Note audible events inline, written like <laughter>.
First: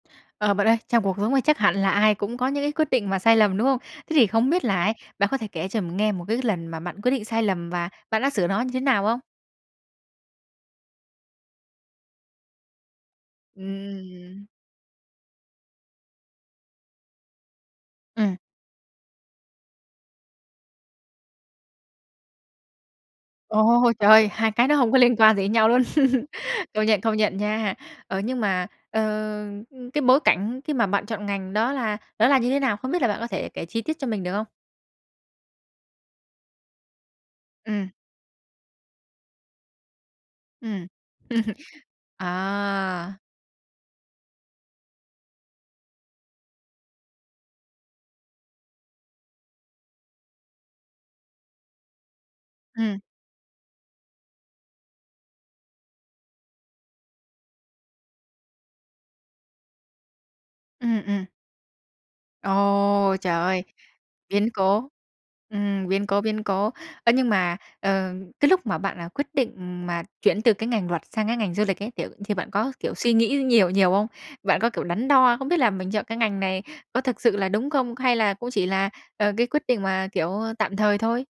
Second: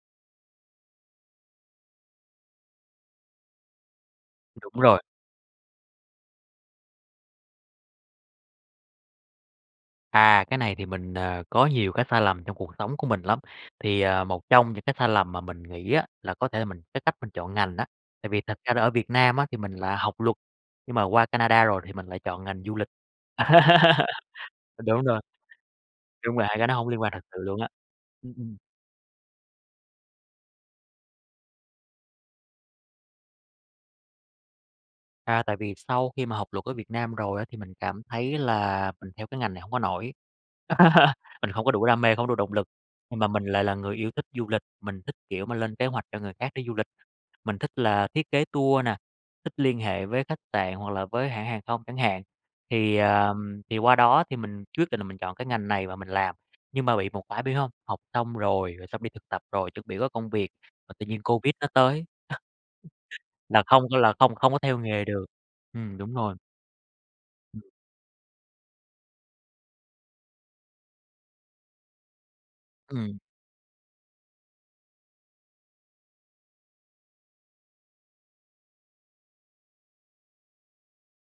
Ờ, bạn ơi, trong cuộc sống này chắc hẳn là ai cũng có những cái quyết định mà sai lầm, đúng không? Thế thì không biết Đúng là ấy rồi. bạn có thể kể cho mình nghe một cái lần mà bạn quyết định sai lầm và bạn đã sửa nó như thế nào không? À, cái này thì mình, ờ, có nhiều cái sai lầm trong cuộc sống của mình lắm, Ừm, thì, ừm, à, ừm. một trong những cái sai lầm mà mình nghĩ á, là có thể là mình cái cách mình chọn ngành á. Tại Ừm. vì thật ra là ở Việt Nam á thì mình là học luật, nhưng mà qua Canada rồi thì mình lại chọn ngành du lịch. Ồ, trời <laughs> ơi! Hai cái nó hông có Đúng liên rồi. quan gì đến nhau luôn. <laughs> Đúng là hai cái nó Công hổng nhận, liên quan công thật nhận sự luôn á. nha! Ờ, Ừm, nhưng ừm. mà, ờ, cái bối cảnh khi mà bạn chọn ngành đó là đó là như thế nào? Không biết là bạn có thể kể chi tiết cho mình được không? À, tại vì sau khi mà học luật ở Việt Nam rồi á, thì mình Ừm. cảm thấy là mình theo cái ngành này hông có nổi. Ừm. <laughs> Mình không có đủ <laughs> đam mê, không có đủ động lực, nhưng À. mà mình lại là người yêu thích du lịch, mình thích, kiểu mà, lên kế hoạch cho người khác đi du lịch, mình thích là thiết kế tour nè, thích liên hệ với khách sạn hoặc là với hãng hàng không chẳng hạn. Thì, Ừm. ờ, thì qua đó thì mình quyết định là mình chọn cái ngành này và mình làm, nhưng mà bị một cái biết hông, học xong rồi, rồi xong đi thực tập rồi, chuẩn bị có công việc và Ừm, tự nhiên ừm. Covid nó tới, Ồ, trời ơi, là không có là không biến không có theo cố! nghề được. Ừm, Ừm, biến đúng cố, rồi biến cố. Ơ, nhưng mà, Ừm. ờ, cái lúc mà bạn là quyết định mà chuyển từ cái ngành luật sang cái ngành du lịch ấy, kiểu, thì bạn có, kiểu, suy Ừm. nghĩ nhiều nhiều không? Bạn có, kiểu, đắn đo, không biết là mình chọn cái ngành này có thực sự là đúng không? Hay là cũng chỉ là, ờ, cái quyết định mà, kiểu, tạm thời thôi?